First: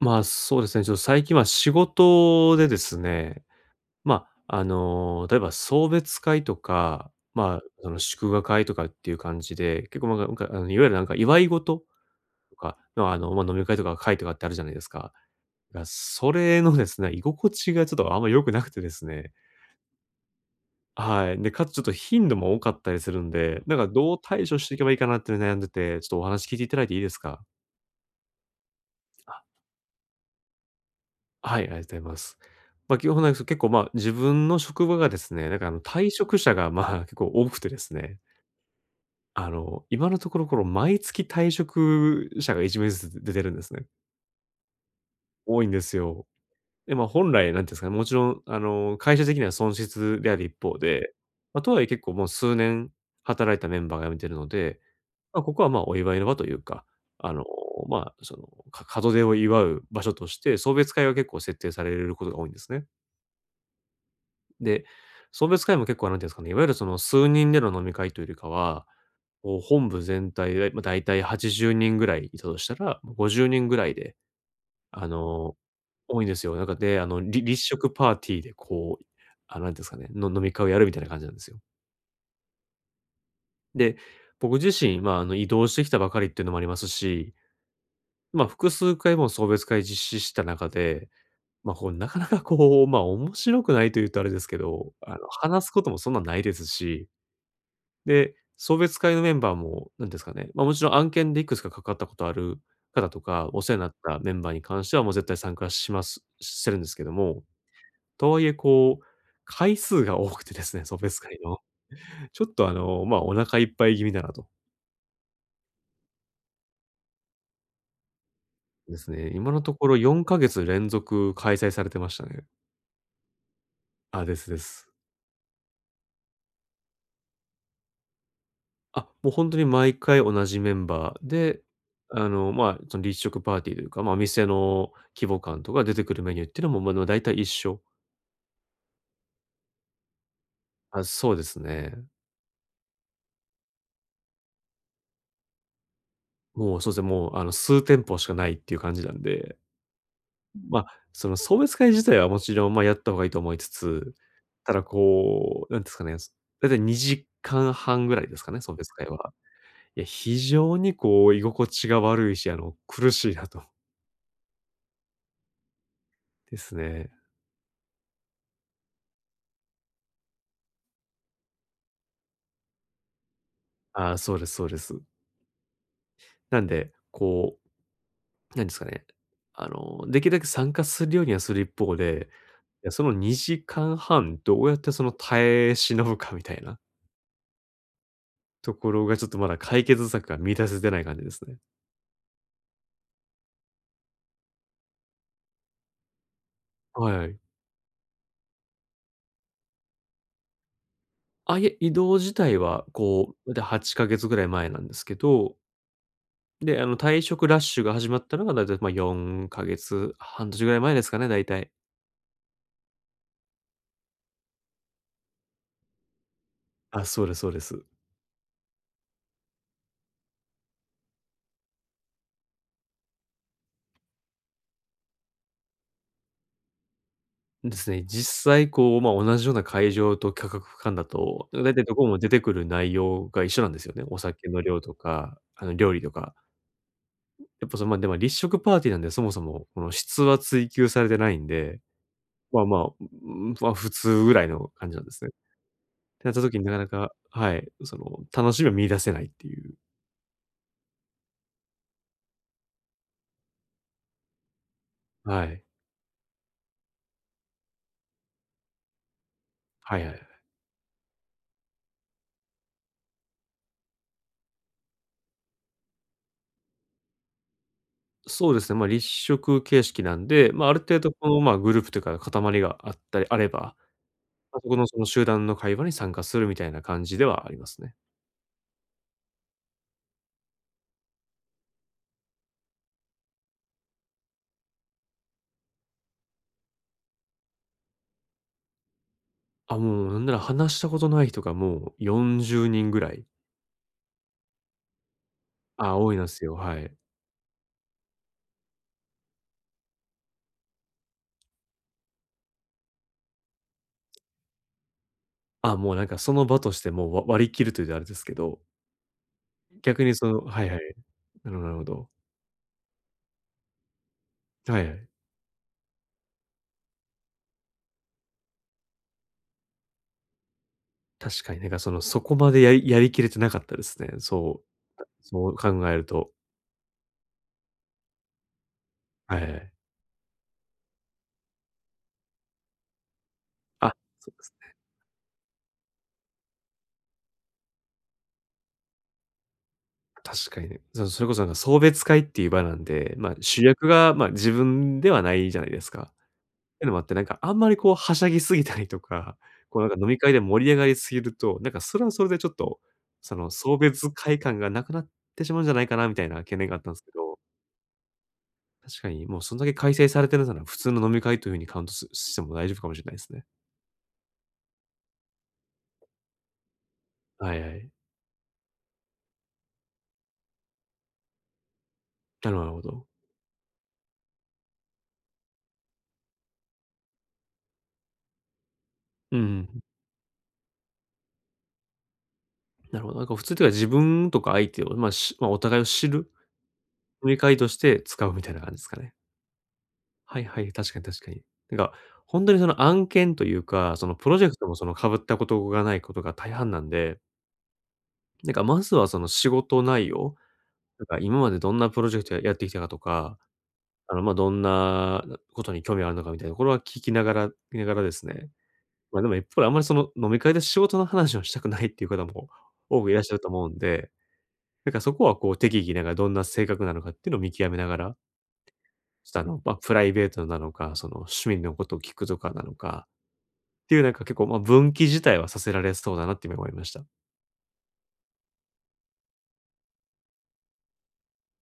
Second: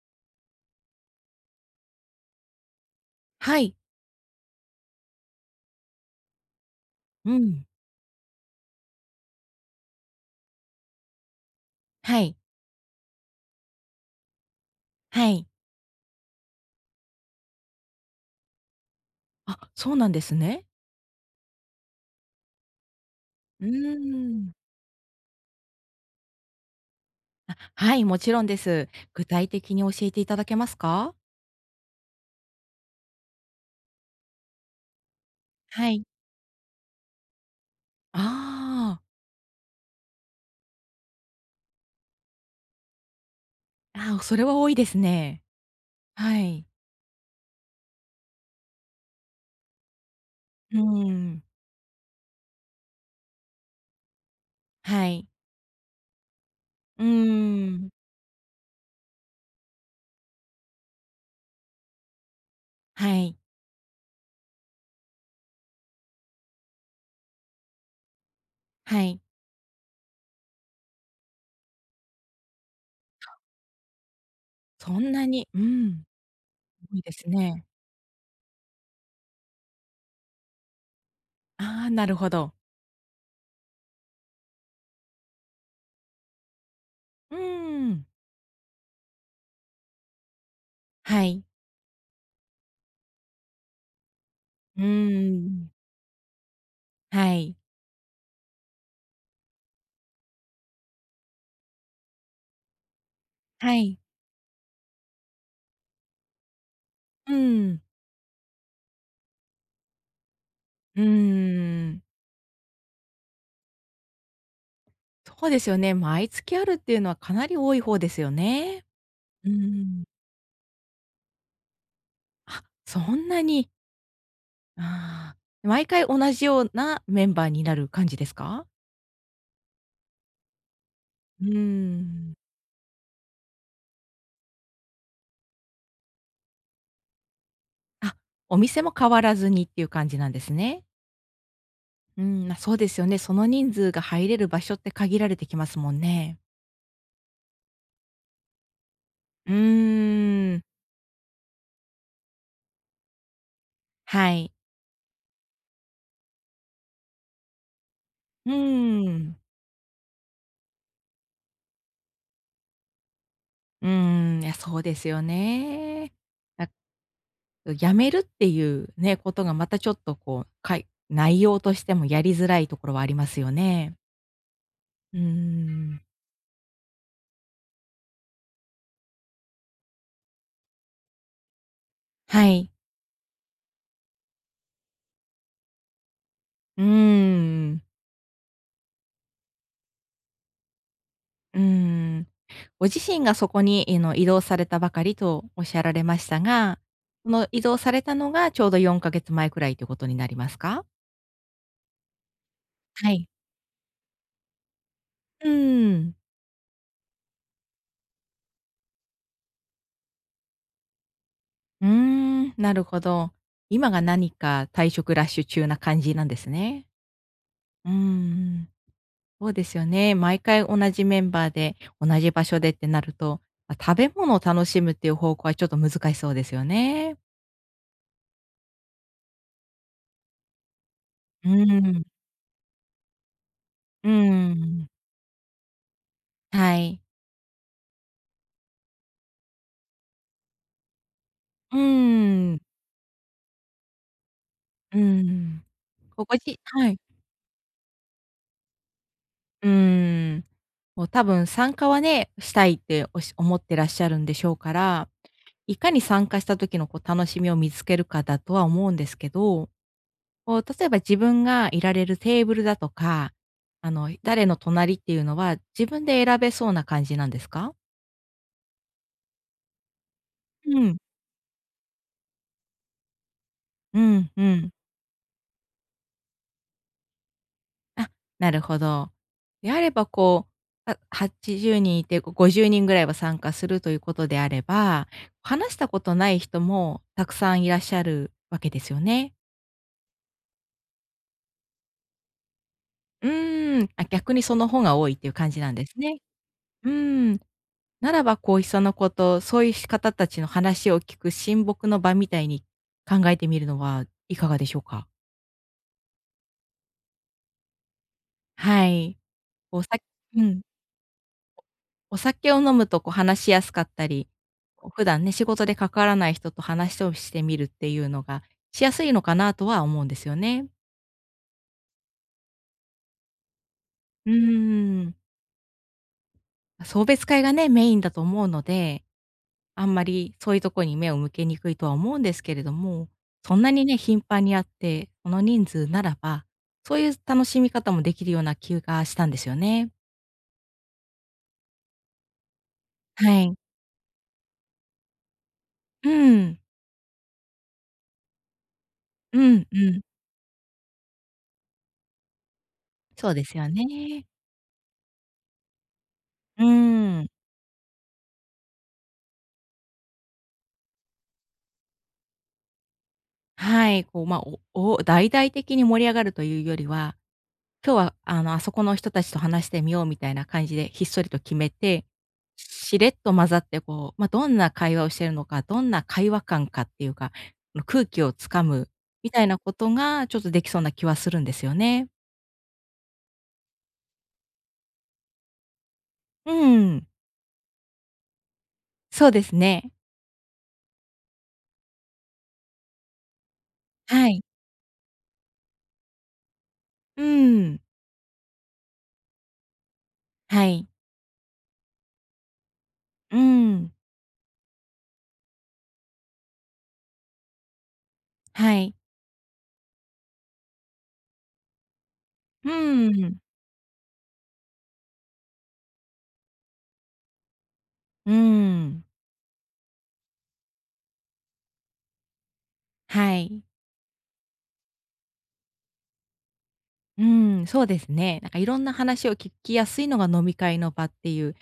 そうですね、ちょっと最近は仕事でですね、はい。例えば送別会とか、うん。その祝賀会とかっていう感じで、結構いわゆるなんか祝い事はい。とかの、飲み会とか会とかってあるじゃないですか。はい。が、それのですね、居心地がちょっとあんま良くなくてですね。あ、そうなんですね。はい。で、かつちょっと頻度も多かったりするんで、うーなんかどう対処ん。していけばいいかなって悩んでて、ちょっとお話聞いていただいていいですか？はい、もちろんです。具体的に教えていただけますか？はい、ありがとうございます。基本なんですけど、結構、自分の職場がですね、はい。退職者が、結構多くてですね、ああ。あの、今のところ、この、毎月退職者が1名ずつ出てるんですね。あ、それは多いですね。多いんですよ。はい。で、本来、なんていうんですかね、もちろん、あの、会社的には損失である一う方ーで、ん。とはいえ結構もう数年働いたメンバーが辞めてるので、はい。ここは、お祝いの場というか、うあの、ーん。門出を祝う場所として、送別会が結構設定されることが多いんですね。はい。で、送別会も結構なんていうんですかね、いわゆるその数人での飲み会というよりかは、はい。こう本部全体で、大体80人ぐらいいたとしたら、50人ぐらいで、そあんなに、の、うん、多いんですよ。なんか多で、いあでの、すり立ね。食パーティーでこう、あの、なんていうんですかね、の飲み会をやるみたいな感じなんですよ。ああ、なるほど。で、僕自身、移動してきたばかりっていうのもありますし、うーん。複数回も送別会実施した中で、はい。こうなかなかこう、面白くないと言うとあれですけうーど、あの、話ん。すこともそんなないですしはい。で、送別会のメンバーも、なんですかね、もちろん案件でいくつか関わったことある方とか、お世は話になっい。たメンバーに関してはもう絶対参加しますしてるんですけどうも、ん。とはいえこう、回数が多くてですね、送うー別会の。ん。ちょっとお腹いっぱい気味だなと。そうですよね。毎月あるっていうのはかなり多い方ですよね。ですね、う今ーのところん。4か月連続開催されてましたね。あ、そんなに。あ、ですです。ああ、毎回同じようなメンバーになる感じですか？あ、もう本当に毎回同じメンバーうーで、ん。その立食パーティーというか、お店の規模感とか出てくるメニューっていうのも、でも大体一緒。あ、お店も変わらずにっていう感じなんですね。あ、そうですね。うーん、ま、そうですよね。その人数が入れる場所って限られてきますもんね。もう、そうですね、もう、あの、数店舗しかないっていう感じなんうで、ーうん、ん。その送別会自体はもちろん、やった方がいいと思いつつ、はい。ただこう、なんですかね、だいたい2時間半ぐらいですかうね、送別会ーは。ん。いや、非常にこう居心地が悪いし、あの、苦しいなと。うーん、いや、そうですよね。でだすね。辞めるっていうね、ことがまたちょっとこう、内容としてもやりづらいところはありますよね。あ、そうですそうです。うーん。なんで、こう、なんですかね、あの、できるだけ参加するようにはする一方で、はい。いや、その2時間半どうやってその耐え忍ぶかみたいな。うーん。ところが、ちょっとまだ解決策が見出せてない感じですね。うーん。ご自身がそこに、の、移動されたばかりとおっしゃられましたが、はいはそい。の移動されたのがちょうど4か月前くらいということになりますか？あ、いえ、移動自体は、はい。こう、だいたい8か月ぐらい前なんですけうど、ーん。で、あの、退職ラッシュが始まったのが、だいたい、4か月、半年ぐらい前ですかね、大体。うーん、なるほど。今が何か退職ラッシュ中な感じなんですね。あ、そうですそうです。うーん。そうですよね。毎回同じメンバーで、同じ場所でってなると、まあ、食べ物を楽しむっていう方向はちょっと難しそうですよね。ですね、実際こう、同じような会場と価格間だと、うだいたいどん、こも出てくる内容が一緒なんですよね。うお酒の量ん、とか、あの、料理とか。はい。やっぱ、でも立食パーティーなんで、そもそも、この質は追求されてないんうでん、普通ぐらいの感じうなんですね。っん。てこなっごた時じになかなはい。か、はい、その、楽しみを見出せないっていうう。ん。もう多分参加はね、したいって思ってらっしゃるんでしょうから、はい。いかに参加した時のこう楽しみを見つけるかだとは思うんですけど、はいはいはい。こう、例えば自分がいられるテーブルだとか、あの、誰の隣っていうのは自分で選べそうな感じなんですか？そうですね、立食形式なんで、あるうん。程度この、グループというか、塊があったりあれば、うんうそん。このその集団の会話に参加するみたいな感じではありますね。あ、なるほど。であれば、こう、あ、80人いて、こう50人ぐらいは参加するということであれば、話したことない人もたくさんいらっしゃるわけですよね。あ、もうなんなら話したことない人がもう40人ぐらい、うーん、あ、逆にその方が多いっていう感じなんであ、す多いね。なんすよ、はうい。ーん。ならば、こう、いっそのこと、そういう方たちの話を聞く親睦の場みたいに考えてみるのはいかがでしょうか？あ、もうなんかその場としても割り切るというとあれですけど、はい。おさ逆にそのうん。はいはい。なるほどなるほど。お酒を飲むとこう話しやすかったり、はいこうは普い。段ね、仕事で関わらない人と話をしてみるっていうのがしやすいのかなとは思うんですよね。確かに、なんかその、そこまでやりきれてなかったですね。うそーう、ん。そう考えると。送別会がね、メインだと思うので、はい。あんまりそういうとこに目を向けにくいとは思うんですけれども、そんなにあ、ね、頻そうで繁す。にあって、その人数ならば、そういう楽しみ方もできるような気がしたんですよね。確かにね。れこそなんか送別会っていう場なんで、はい。主役が、自分ではないじゃないですうか。ん。ってのもあって、なんかあんまりこうはしゃぎすぎたりとか、うんうこうなんかん。飲み会で盛り上がりすぎると、なんかそれはそれでちょっと、そうそでのすよ送別ね。会感がなくなってしまうんじゃないかなみたいな懸う念があったんですけん。ど、確かにもうそんだけ開催されてるなら、普通の飲み会という風にカウントても大丈夫かもしれないですね。はい、こう、まあ、大々的に盛り上がるというよりははいはい。今日はあの、あそこの人たちと話してみようみたいな感じでひっそりと決めて、なるほどなるほしど。れっと混ざってこう、ま、どんな会話をしてるのか、どんな会話感かっていうか、の空気をつかむみうんたういなこん。とがちょっとできそうな気はするんですよね。なるほど。なんか普通っていうか、自分とか相手を、お互いを知るうーん、飲み会として使うみたいな感じですかね。そうですね。はいはい、確かに確かに。なんか、ほんとにその案件というか、そのはプロい。ジェクトもその被ったことがないことが大半なんで、うーん、なんかまずはその仕事内容、はい。なんか今までどんなプロジェクトやってきたかとうか、ーん、どんなことに興味があるのかみたいなところは聞きながら見ながらですね。はい。でも一方であんまりその飲み会で仕事の話をしたくないっていう方もう多くーいらっしゃん、ると思うんでなんかそこはこう適宜なんかどんな性格なのかっていうのを見極めながら、うーん、ちょっとプライベートなのか、その趣味のことを聞くとかなのかはい。っていうなんか結構、分岐自体はさせられそうだなって今思いました。うーん、そうですね。なんかいろんな話を聞きやすいのが飲み会の場っていう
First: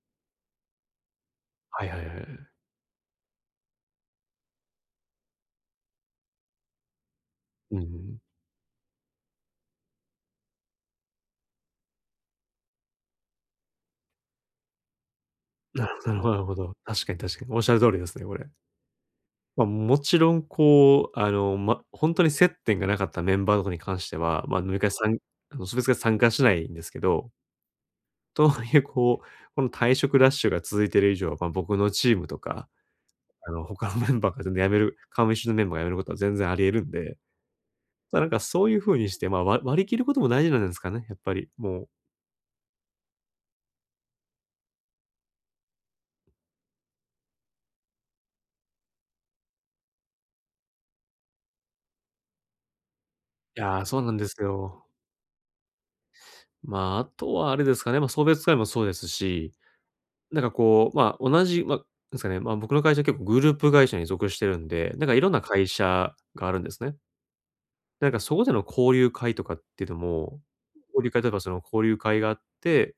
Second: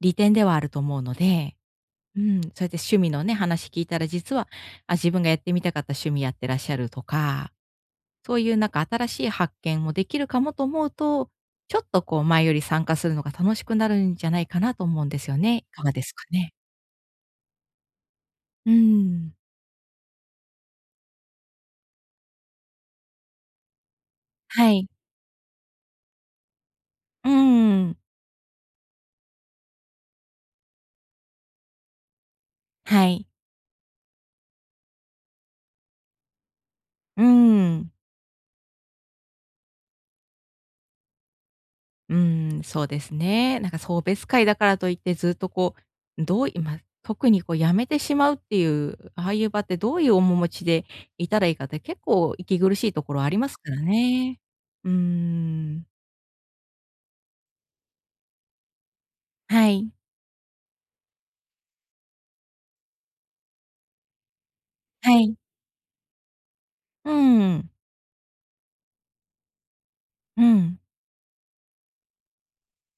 利点ではあると思うので、はいはいはいうはん、そうい。やって趣味のね、話聞いたら実は、あ、自分がやってみたかった趣味やってらっしゃるとか、うんそういうなんか新しい発見もできるかもと思うと、ちょっとこう前より参加するのが楽しくなるんじゃないかなと思うんですよね。いかなるがほでど すなるほかどなるね？ほど。確かに確かに。おっしゃる通りですね、これ。うん。もちろんこう、本当に接点がなかったメンバーとかに関しては、飲はみい。会参あの、別が参加しないんですけど、うん。とはいえこう、この退職ラッシュが続いている以上は、僕のチームとかはい。あの、他のメンバーが全然辞める顔見知りのメンバーが辞めることは全然あり得るんで、うん。なんかそういう風にして、割り切ることも大事なんですかね、やっぱり、もう。うーん、そうですね。なんか送別会だからといってずっとこう、どういま、特にこうやめてしまうっていう、ああいう場ってどういう面持ちでいたらいいかって結構息苦しいところありますいからや、そうなんでね。すよ。うーん。まあ、あとはあれですかね、送別会もそうですし、はい。なんかこう、まあ、同じ、ま、ですかね、ま、僕の会社結構グループ会社に属してるんで、なんかはいろんい。な会社があるんですね。うん。なんかそこでの交流会とかっていうのも、うん。交流会、例えばその交流会があって、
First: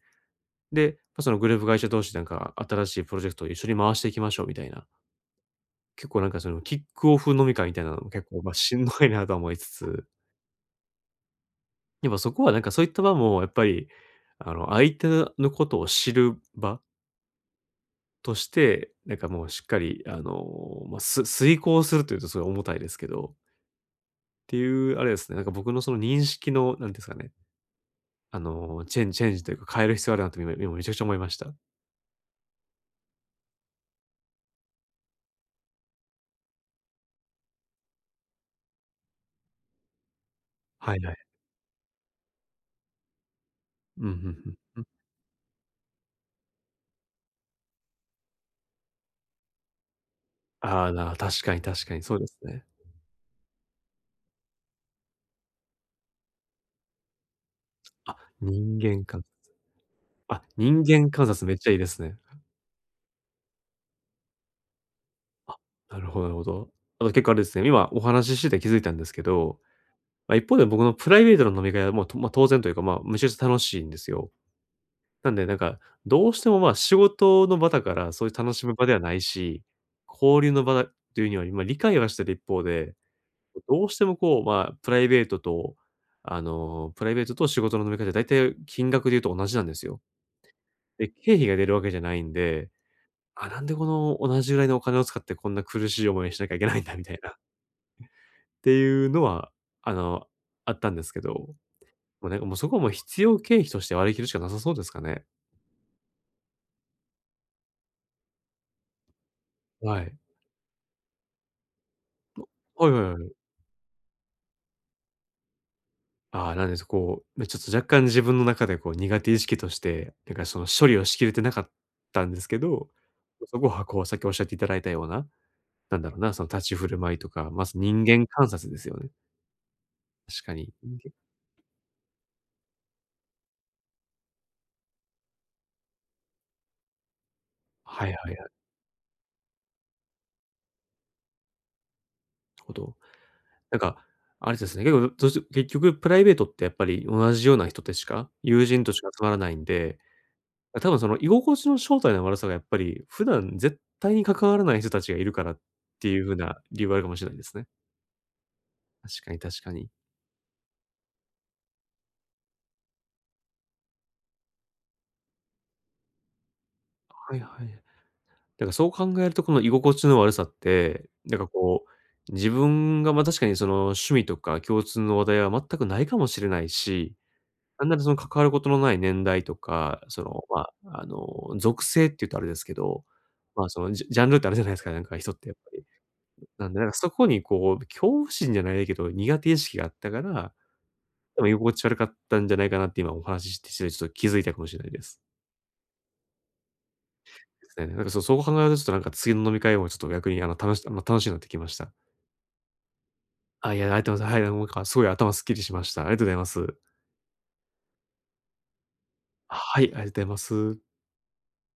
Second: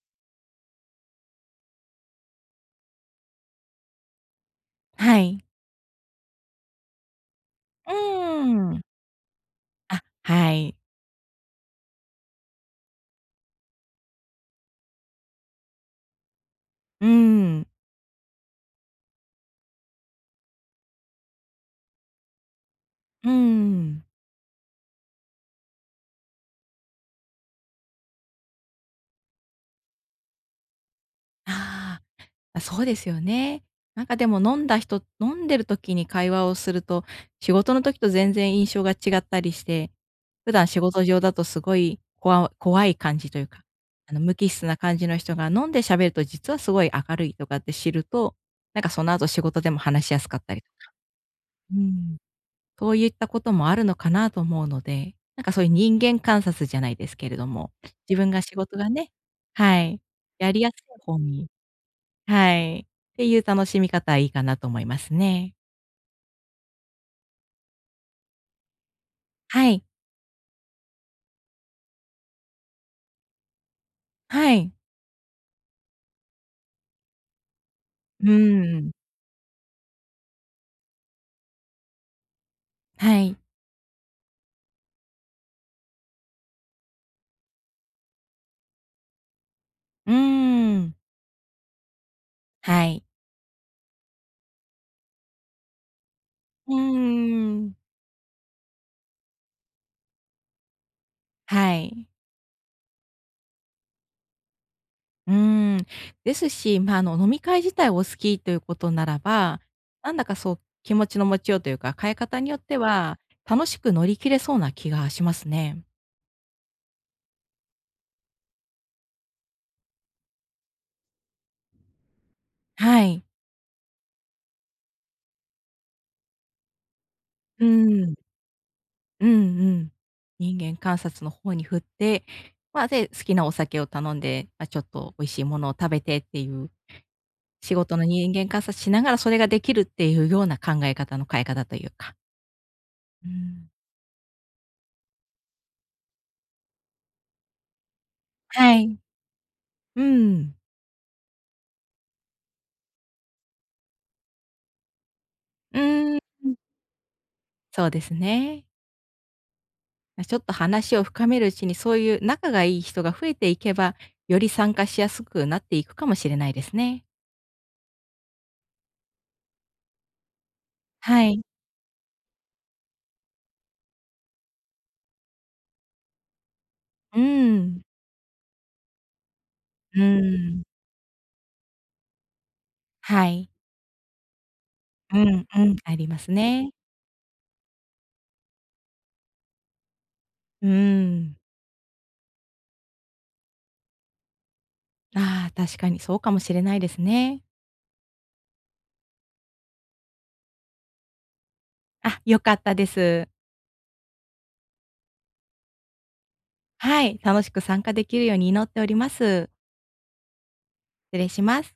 で、そのグループ会社同士でなんか新しいプロジェクトを一緒に回していきましょうみたいな。はい。結構なんかそのキックオフ飲み会みたいなうのも結構、ーしん。んどいなとは思いつあ、つ、はい。やっぱそこはなんかそういった場もやっぱり、相手のことを知る場うーん。として、なんかもうしっかり遂行するというとすごい重たいですけうーど、ん。っていうあれですね。なんか僕のその認識の、なんていうんですかね、あの、チェンジというか変える必要あるなと今めちゃくちゃ思いました。ああ。あ、そうですよね。なんかでも飲んだ人飲んでる時に会話をすると、仕事の時と全然印象が違ったりして、普段仕はい事はい。上だとすごい怖い感じというか、うん、あうの無機ん質うん。な感じの人が飲んで喋ると実はすごい明るいとかって知ると、なんかその後仕事でも話しやすかったりとああか、ー、確かにう確かにそん、うですね。そういったこともあるのかなと思うので、なんかそういう人間観察じゃないですけれども、あ、自分が仕事人が間ね、観察、はい、あ、やりやす人い間方観察に、めっちゃいいですね。はい、っていう楽しみ方はいいかなと思いますね。なるほどなるほど。あと結構あれですね、今お話ししてて気づいたんですけど、はい。まあ、一方で僕のプライベートの飲み会はもう、と当然というか、まあ、めちゃくちゃ楽しいんですよ。はい。なんでなんか、どうしても、仕事の場だから、そうういう楽しむー場ではん。ないし、交流の場だというには、今理解はしてる一方で、はい。どうしてもこう、プライベートと仕事の飲み会って大体金額で言うと同じなんですよ。うーん。で、経費が出るわけじゃないんで、はい。あ、なんでこの同じぐらいのお金を使ってこんな苦しい思いをしなきゃいけうーないんだみたいな。ん。っていうのは、あの、あったんですけど、もはい。うなんかもうそこはもう必要経費として割り切るしかなさそうですかね。うーん。ですし、ま、あの、飲み会自体お好きということならば、はない。んだかそう、気持ちの持ちようというか、変え方によってはいはいはは、い。楽しく乗り切れそうな気がしますね。ああ、なんですこう、ね、ちょっと若干自分の中でこう苦手意識として、なんかその処理をしきれてなかったんですけど、はい。そこはこうさっきおっしゃっていただいたような、なんだろうな、その立ち振る舞いとか、うまず人ーん。間観察ですよね。うんうん。確か人に。間人観間、察の方に振って、まあ、で、好きなお酒を頼んで、まあ、ちょっと美味しいものを食べてっていう、仕事のはいはいは人い、な間る観察しながらそれができるっていうような考え方の変え方というか。ほど。うん。なんか、あれですね、結構どうし結局プライベートってやっぱり同じような人でしか、友は人とい。しか集まらないんで、うん。多分その居心地の正体の悪さがやっぱり、普段絶対に関わらない人たちがいるからっうてーん。いう風な理由はあるかもしれないですね。そうですね。確かに確かに。ま、ちょっと話を深めるうちに、そういう仲がいい人が増えていけば、より参加しやすくなっていくかもしれないですね。はいはい。だからそう考えると、この居心地の悪さって、はなんい。かこう、自分が確かにその趣味とか共通の話題は全くないかもしれないし、うん。なんならその関わることのない年代とか、うん。あ、あの、属性って言うとあれですけど、はい。ま、そのジャンルってあるじゃないですか、なんうか人っんてやっうぱん、り。ありますなね。んで、なんかそこにこう、恐怖心じゃないけど、苦手意識があったから、うーん。多分居心地悪かったんじゃないかなって今お話ししてちょっと気づいたかもしれないです。ああ、確かにそうかもしれないですね。ですね。なんかそう、そこ考えるとちょっとなんか次の飲み会もちょっと逆にあの、楽しいなってきました。あ、良かったです。あ、いや、ありがとうございます。はい、なんかすごい頭すっきりしました。ありがとうございます。はい、楽しく参加できるように祈っております。はい、ありがとうございます。失礼します。